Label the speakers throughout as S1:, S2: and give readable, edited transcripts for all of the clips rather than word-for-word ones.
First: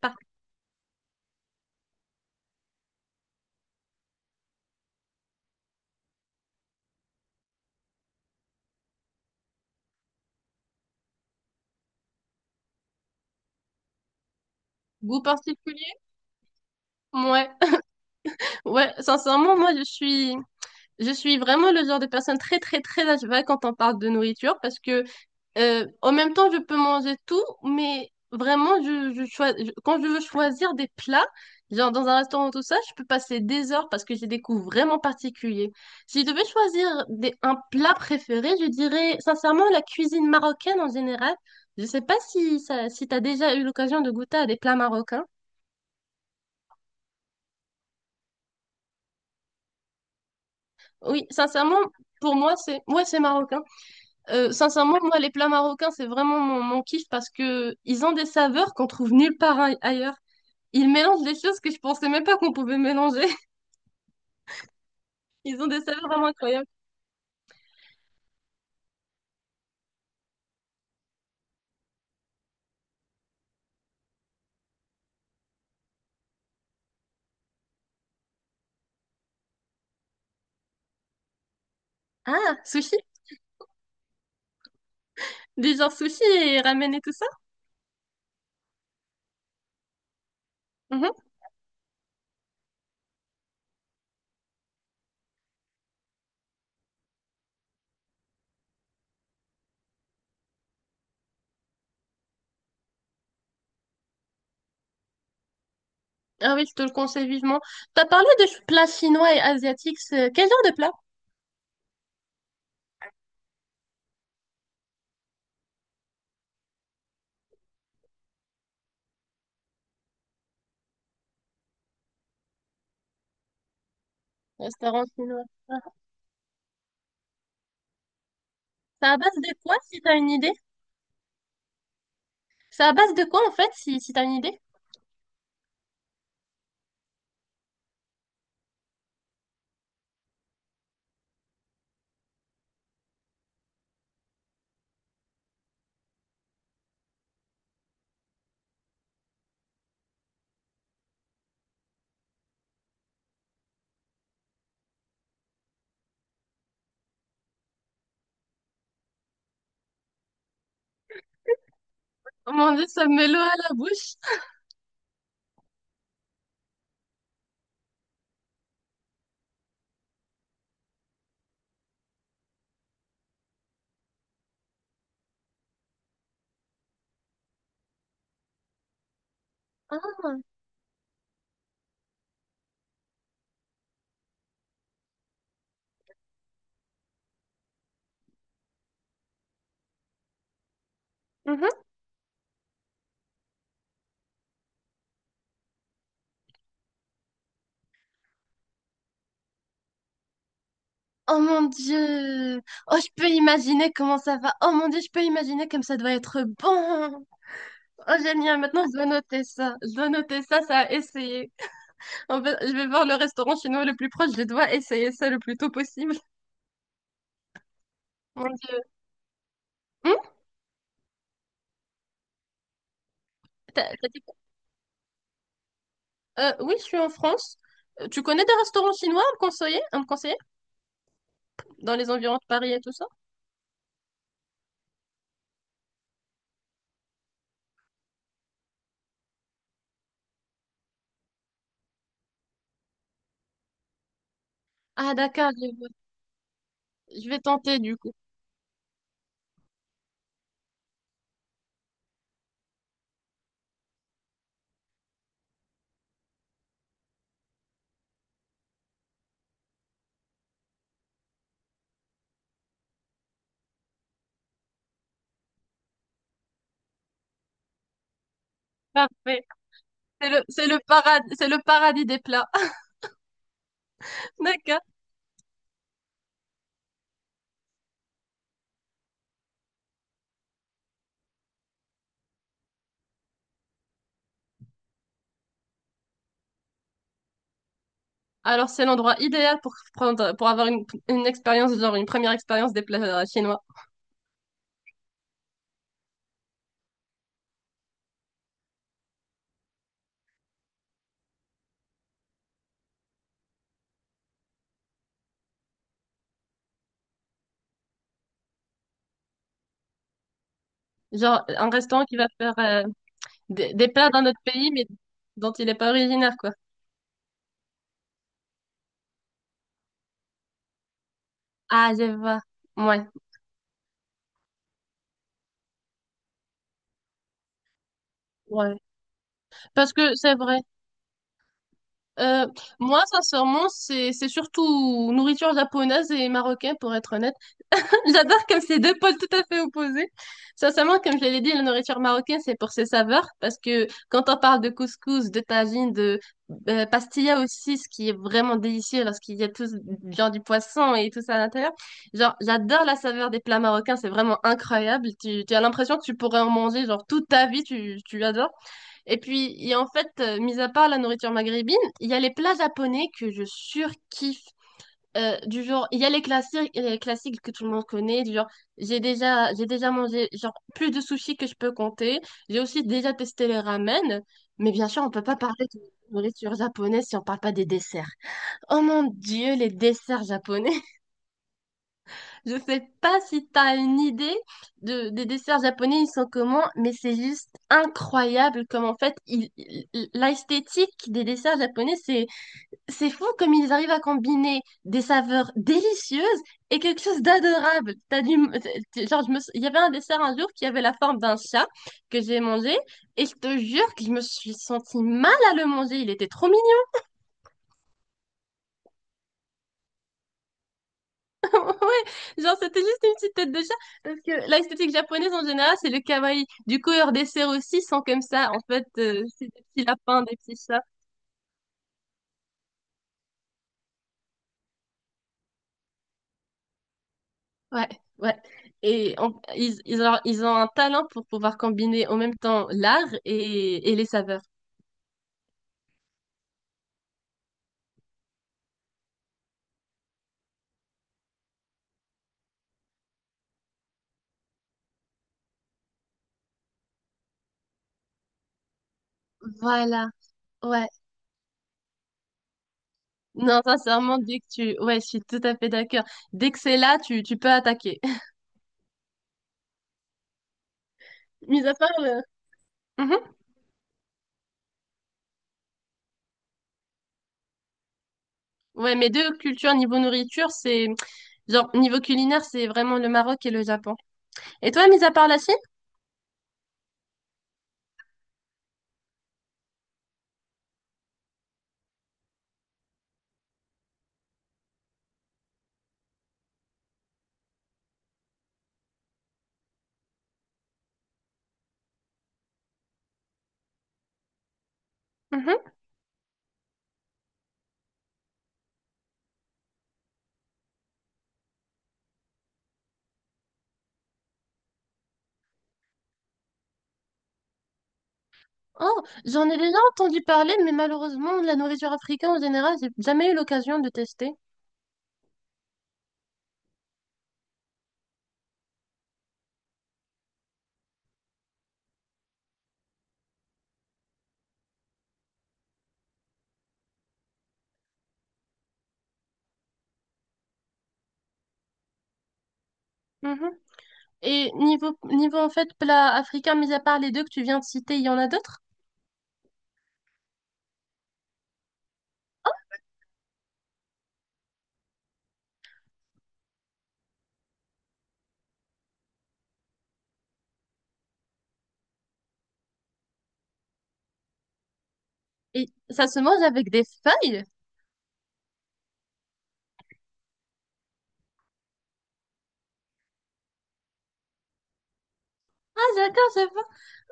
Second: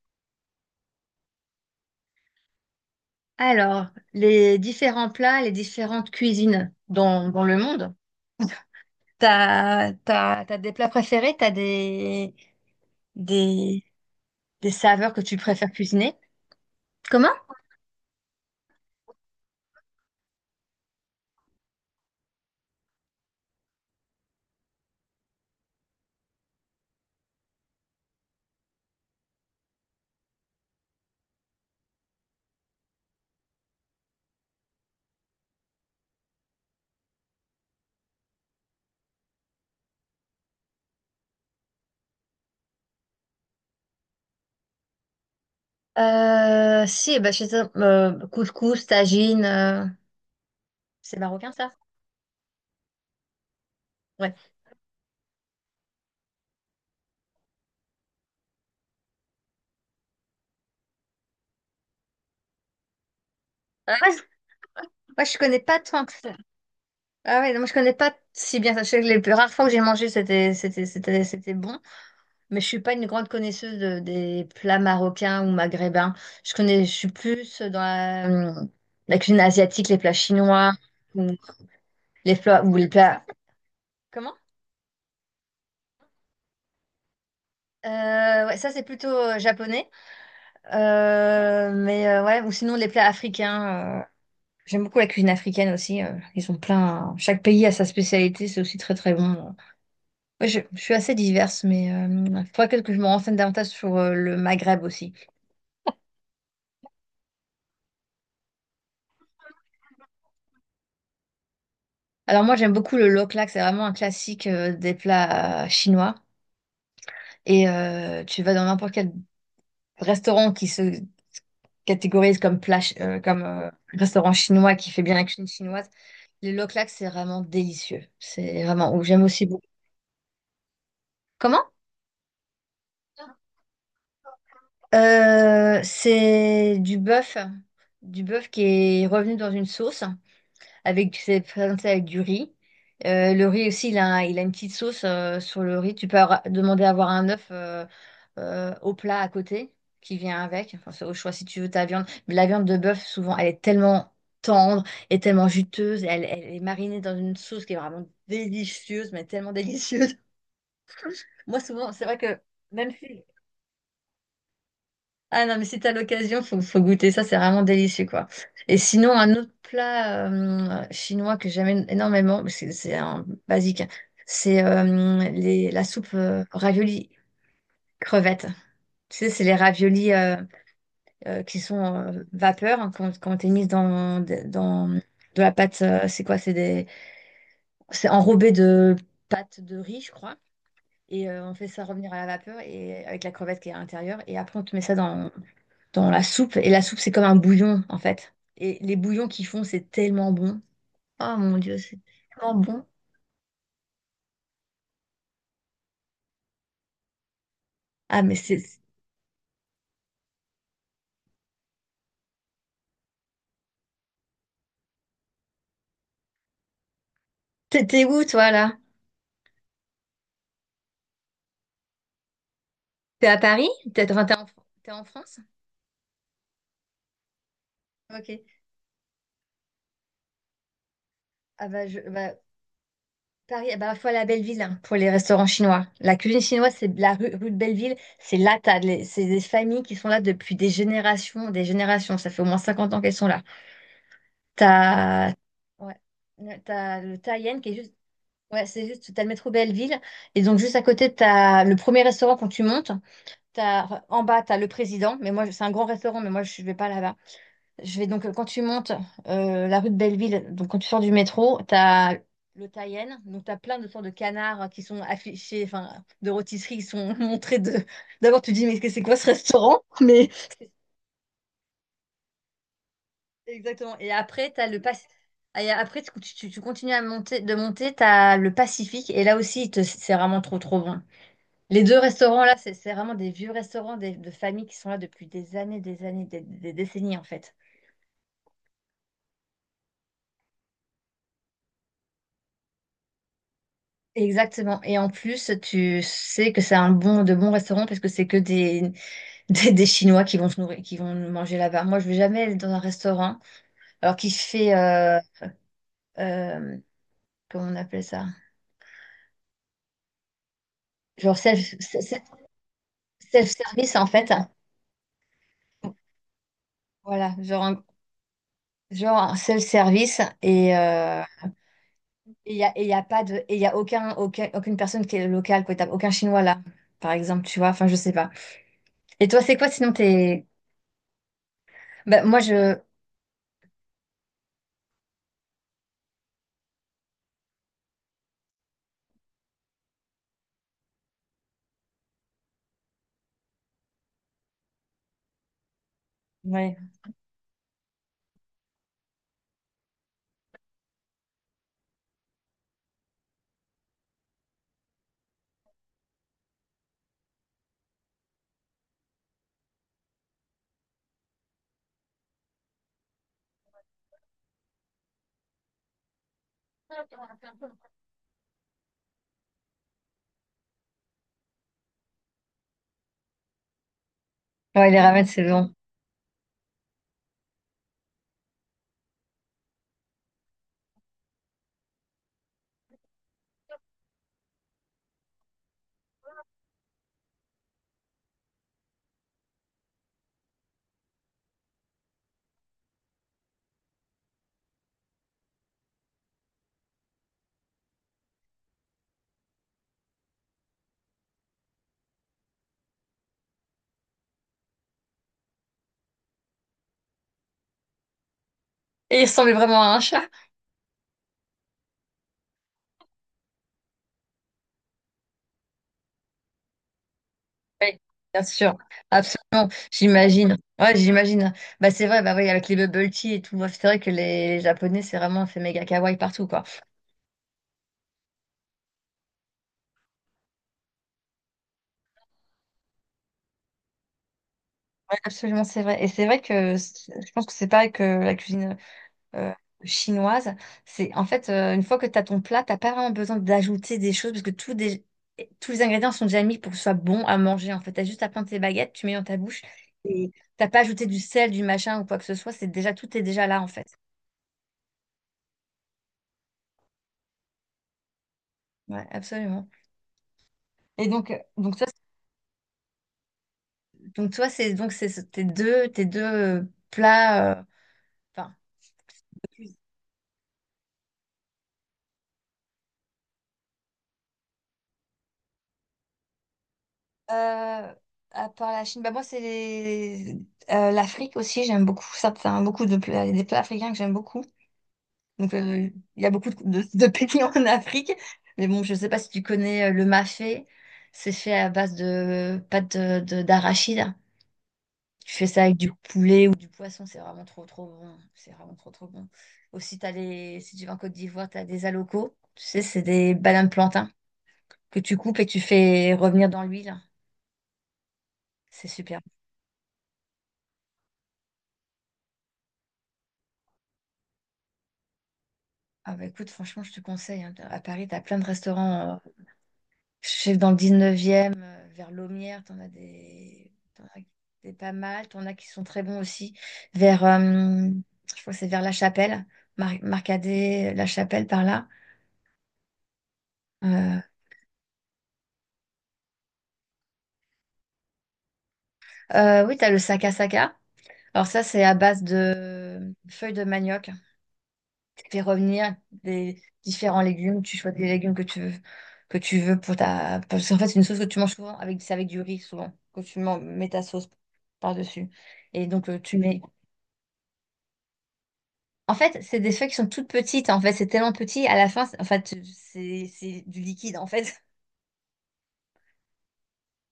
S1: Par
S2: Alors, les différents plats, les différentes cuisines dans le monde, t'as des plats préférés, t'as des, des saveurs que
S1: goût
S2: tu préfères
S1: particulier?
S2: cuisiner? Comment?
S1: Ouais. Ouais, sincèrement, moi, je suis vraiment le genre de personne très, très, très à cheval quand on parle de nourriture parce que, en même temps, je peux manger tout, mais vraiment, quand je veux choisir des plats, genre dans un restaurant ou tout ça, je peux passer des heures parce que j'ai des goûts vraiment particuliers. Si je devais choisir des, un plat préféré, je dirais, sincèrement, la cuisine marocaine en général. Je sais pas si ça, si t'as déjà eu l'occasion de goûter à des plats marocains.
S2: Si, bah, je sais, couscous, tagine, c'est
S1: Oui,
S2: marocain ça?
S1: sincèrement, pour moi, c'est ouais, c'est marocain.
S2: Ouais.
S1: Sincèrement, moi, les plats marocains, c'est vraiment mon kiff parce que ils ont des saveurs qu'on trouve nulle part ailleurs. Ils mélangent des choses que je pensais même pas qu'on pouvait mélanger.
S2: Ah, moi, je connais
S1: Ils ont
S2: pas
S1: des
S2: tant
S1: saveurs
S2: que
S1: vraiment
S2: ça.
S1: incroyables.
S2: Ah ouais, non, moi je connais pas si bien ça. Je sais que les rares fois que j'ai mangé, c'était bon. Mais je suis pas une grande connaisseuse des plats marocains ou maghrébins. Je suis plus dans la cuisine asiatique, les plats chinois ou les
S1: Ah,
S2: plats ou les
S1: sushi?
S2: plats. Comment?
S1: Du genre sushi et ramen et tout ça?
S2: Ouais, ça c'est plutôt japonais.
S1: Mhm.
S2: Mais ouais, ou sinon les plats africains. J'aime beaucoup la cuisine africaine aussi. Ils ont plein. Chaque pays a sa spécialité. C'est aussi très très bon. Ouais, je suis assez diverse, mais il faudrait que je me renseigne davantage sur le Maghreb aussi.
S1: Ah oui, je te le conseille vivement. T'as parlé de plats chinois et asiatiques. Quel genre de plat?
S2: Alors moi j'aime beaucoup le loklak, c'est vraiment un classique des plats chinois. Et tu vas dans n'importe quel restaurant qui se catégorise comme plat, ch- comme restaurant chinois qui fait
S1: Restaurant
S2: bien la
S1: chinois.
S2: cuisine chinoise.
S1: Ah.
S2: Le loklak c'est vraiment délicieux. C'est vraiment ouf.
S1: C'est à
S2: J'aime
S1: base
S2: aussi
S1: de
S2: beaucoup.
S1: quoi, si t'as une idée?
S2: Comment?
S1: C'est à base de quoi, en fait, si t'as une idée?
S2: C'est du bœuf qui est revenu dans une sauce. Avec, tu sais, présenter avec du riz. Le riz aussi, il a une petite sauce sur le riz. Tu peux demander à avoir un œuf au plat à côté qui vient avec. Enfin, c'est au choix si tu veux ta viande. Mais la viande de bœuf, souvent, elle est tellement tendre et tellement juteuse. Elle est marinée dans une sauce qui est vraiment délicieuse, mais tellement délicieuse. Moi, souvent, c'est vrai que
S1: Oh mon Dieu,
S2: même
S1: ça me
S2: si.
S1: met l'eau à la bouche.
S2: Ah non, mais si t'as l'occasion, faut goûter ça, c'est vraiment délicieux, quoi. Et sinon, un autre plat chinois que j'aime énormément, parce que c'est un basique, hein, c'est la soupe ravioli crevettes. Tu sais, c'est les raviolis
S1: Ah.
S2: qui sont vapeur, hein, quand t'es mise dans de la pâte, c'est quoi? C'est des, c'est enrobé de pâte de riz, je crois. Et on fait
S1: Mhm.
S2: ça revenir à la vapeur et avec la crevette qui est à l'intérieur. Et après, on te met ça dans la soupe. Et la soupe, c'est comme un bouillon, en fait. Et les bouillons qu'ils font, c'est tellement bon. Oh
S1: Oh
S2: mon
S1: mon
S2: Dieu, c'est tellement
S1: Dieu!
S2: bon.
S1: Oh, je peux imaginer comment ça va. Oh mon Dieu, je peux imaginer comme ça doit être bon. Oh,
S2: Ah, mais
S1: génial.
S2: c'est...
S1: Maintenant, je dois noter ça. Je dois noter ça, ça a essayé. En fait, je vais voir le restaurant chinois le plus proche. Je dois essayer ça le plus tôt possible.
S2: T'es où, toi,
S1: Mon
S2: là?
S1: Dieu. Hum
S2: T'es à Paris?
S1: T'as
S2: T'es,
S1: dit
S2: enfin,
S1: quoi?
S2: t'es en France?
S1: Oui, je suis en France. Tu
S2: OK.
S1: connais des restaurants chinois à me conseiller, à me conseiller?
S2: Ah bah,
S1: Dans les
S2: bah,
S1: environs de Paris et tout ça?
S2: Paris, ah bah, faut aller à Belleville, hein, pour les restaurants chinois. La cuisine chinoise, c'est la rue de Belleville. C'est là, c'est des familles qui sont là depuis des générations, des générations. Ça fait au moins 50 ans qu'elles sont là.
S1: Ah,
S2: T'as...
S1: d'accord, je vois.
S2: Ouais. T'as le
S1: Je vais
S2: Taïen qui est
S1: tenter
S2: juste.
S1: du coup.
S2: Ouais, c'est juste, t'as le métro Belleville, et donc juste à côté, t'as le premier restaurant quand tu montes, t'as, en bas, t'as le président, mais moi, c'est un grand restaurant, mais moi, je vais pas là-bas. Je vais donc, quand tu montes la rue de Belleville, donc quand tu sors du métro, t'as le Taïen, donc t'as plein de sortes de canards qui sont affichés, enfin, de rôtisseries qui sont montrées de... D'abord, tu te dis, mais c'est quoi ce
S1: Parfait.
S2: restaurant? Mais...
S1: C'est le paradis, c'est le paradis des plats.
S2: Exactement, et après, t'as le
S1: D'accord.
S2: Pacifique. Et après, tu continues à monter, de monter, t'as le Pacifique, et là aussi, c'est vraiment trop, trop bon. Les 2 restaurants là, c'est vraiment des vieux restaurants des de familles qui sont là depuis des années, des années, des décennies, en fait.
S1: Alors, c'est l'endroit idéal pour prendre, pour avoir une expérience, genre une première expérience des plats chinois.
S2: Exactement et en plus, tu sais que c'est un bon de bons restaurants parce que c'est que des des Chinois qui vont se nourrir qui vont manger là-bas. Moi, je vais jamais aller dans un restaurant alors qui fait, hem, comment on appelle ça? Genre
S1: Genre, un restaurant qui va faire des
S2: self-service, en
S1: plats d'un
S2: fait.
S1: autre pays, mais dont il n'est pas originaire, quoi.
S2: Voilà, genre un self-service
S1: Ah, je vois.
S2: Et il n'y a, et y a
S1: Ouais,
S2: pas de, et y a aucun, aucune personne qui est locale, quoi. T'as aucun Chinois là, par exemple, tu vois. Enfin, je sais pas.
S1: ouais.
S2: Et toi, c'est quoi sinon
S1: Parce que c'est
S2: t'es...
S1: vrai.
S2: Bah, moi,
S1: Euh,
S2: je...
S1: Moi, sincèrement, c'est surtout nourriture japonaise et marocaine, pour être honnête. J'adore comme c'est deux pôles tout à fait opposés. Sincèrement, comme je l'ai dit, la nourriture marocaine, c'est pour ses saveurs, parce que quand on parle de couscous, de tagine, de
S2: Ouais.
S1: pastilla aussi, ce qui est vraiment délicieux lorsqu'il y a tout, genre du poisson et tout ça à l'intérieur, genre j'adore la saveur des plats marocains, c'est vraiment incroyable. Tu as l'impression que tu pourrais en manger genre toute ta vie, tu adores. Et puis, il y a en fait, mis à part la nourriture maghrébine, il y a les plats japonais que je surkiffe. Du genre, il y a les classiques que tout le monde connaît, du genre, j'ai déjà mangé genre plus de sushis que je peux compter. J'ai aussi déjà testé les ramen, mais bien
S2: Ouais, les
S1: sûr, on peut
S2: ramen,
S1: pas
S2: c'est
S1: parler
S2: bon.
S1: de nourriture japonaise si on parle pas des desserts. Oh mon Dieu, les desserts japonais. Je sais pas si tu as une idée de, des desserts japonais, ils sont comment, mais c'est juste incroyable comme en fait, l'esthétique des desserts japonais, c'est fou comme ils arrivent à combiner des saveurs délicieuses et quelque chose d'adorable. T'as du... Genre, il y avait un dessert un jour qui avait la forme d'un chat que j'ai mangé et je te jure que je me suis sentie mal à le manger. Il était trop mignon.
S2: Et il ressemblait vraiment à un chat.
S1: Ouais, genre, c'était juste une petite tête de chat parce que l'esthétique japonaise en général, c'est le kawaii. Du coup, leurs desserts aussi
S2: Oui,
S1: sont comme
S2: bien
S1: ça. En
S2: sûr.
S1: fait, c'est des
S2: Absolument.
S1: petits lapins, des petits
S2: J'imagine.
S1: chats.
S2: Ouais, j'imagine. Bah, c'est vrai, bah oui, avec les bubble tea et tout. Ouais, c'est vrai que les Japonais, c'est vraiment, fait méga kawaii partout, quoi.
S1: Ouais, ouais. Ils ont un talent pour pouvoir combiner en même temps l'art et les saveurs.
S2: Ouais, absolument, c'est vrai. Et c'est vrai que je pense que c'est pareil que la cuisine. euh, chinoise. C'est en fait une fois que tu as ton plat, t'as pas vraiment besoin d'ajouter des choses parce que tous les ingrédients sont déjà mis pour que ce soit bon à manger. En fait, t'as juste à prendre tes baguettes, tu mets dans ta bouche
S1: Voilà,
S2: et t'as pas
S1: ouais.
S2: ajouté du sel, du machin ou quoi que ce soit. C'est déjà Tout est déjà là
S1: Non,
S2: en fait.
S1: sincèrement, dès que tu... Ouais, je suis tout à fait d'accord. Dès que c'est là, tu peux attaquer.
S2: Ouais, absolument. Et
S1: Mis à
S2: donc toi
S1: part le... Mhm.
S2: donc toi c'est donc c'est tes deux plats. Enfin.
S1: Ouais, mes deux cultures niveau nourriture, c'est... Genre, niveau culinaire, c'est vraiment le Maroc et le Japon. Et toi, mis à part la Chine?
S2: Euh, à part la Chine, bah moi c'est l'Afrique aussi, j'aime beaucoup certains, beaucoup de plats, des plats africains que j'aime beaucoup. Donc, il y a beaucoup de pays en Afrique. Mais bon, je ne sais pas si tu connais le mafé. C'est fait à base de pâte d'arachide. Tu fais ça
S1: Mhm.
S2: avec du poulet ou du poisson. C'est vraiment trop, trop bon. C'est vraiment trop, trop bon. Aussi, si tu vas en Côte d'Ivoire, tu as des alocos. Tu sais, c'est des bananes plantains que tu coupes et que tu fais revenir dans l'huile. C'est
S1: Oh,
S2: super.
S1: j'en ai déjà entendu parler, mais malheureusement, la nourriture africaine en général, j'ai jamais eu l'occasion de tester.
S2: Ah bah écoute, franchement, je te conseille, hein. À Paris, tu as plein de restaurants Je sais que dans le 19e, vers Laumière, t'en as des pas mal. T'en as qui sont très bons aussi. Vers, je crois que c'est vers La Chapelle, Marcadet, La Chapelle par là.
S1: Mhm.
S2: Euh,
S1: Et niveau, niveau en fait plat africain, mis à part les deux que tu viens de citer, il y en a d'autres?
S2: oui, t'as le Saka Saka. Alors ça, c'est à base de feuilles de manioc. Tu fais revenir des différents légumes. Tu choisis les légumes que tu veux pour ta... Parce qu'en fait, c'est une sauce que tu manges souvent avec, c'est avec du riz souvent, que tu mets ta sauce par-dessus.
S1: Et
S2: Et donc,
S1: ça se
S2: tu
S1: mange
S2: mets,
S1: avec des feuilles?
S2: en fait, c'est des feuilles qui sont toutes petites. En fait, c'est tellement petit. À la fin, en fait, c'est du liquide. En fait,
S1: Ah d'accord, je vois.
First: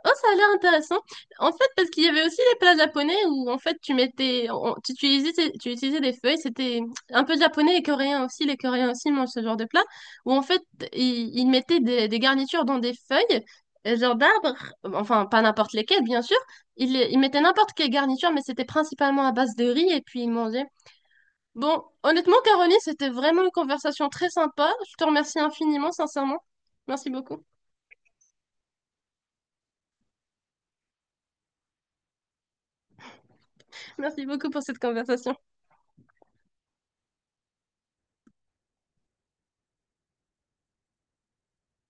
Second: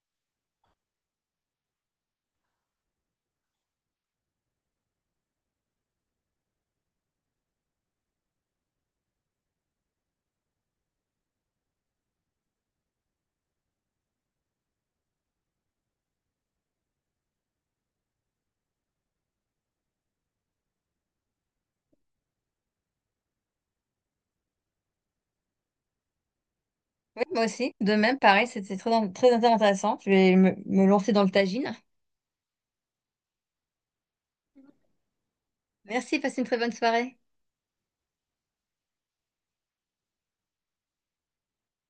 S1: Oh, ça a l'air intéressant. En fait, parce qu'il y avait aussi les plats japonais où en fait tu utilisais des feuilles. C'était un peu japonais et coréen aussi. Les Coréens aussi mangent ce genre de plat où en fait ils mettaient des garnitures dans des feuilles, genre d'arbres. Enfin, pas n'importe lesquelles, bien sûr. Ils mettaient n'importe quelle garniture, mais c'était principalement à base de riz et puis ils mangeaient. Bon, honnêtement, Caroline, c'était vraiment une conversation très sympa. Je te remercie infiniment, sincèrement. Merci
S2: oui,
S1: beaucoup.
S2: moi aussi. De même, pareil, c'était très, très intéressant. Je vais me lancer dans le tagine.
S1: Merci beaucoup pour cette conversation.
S2: Merci, passe une très bonne soirée.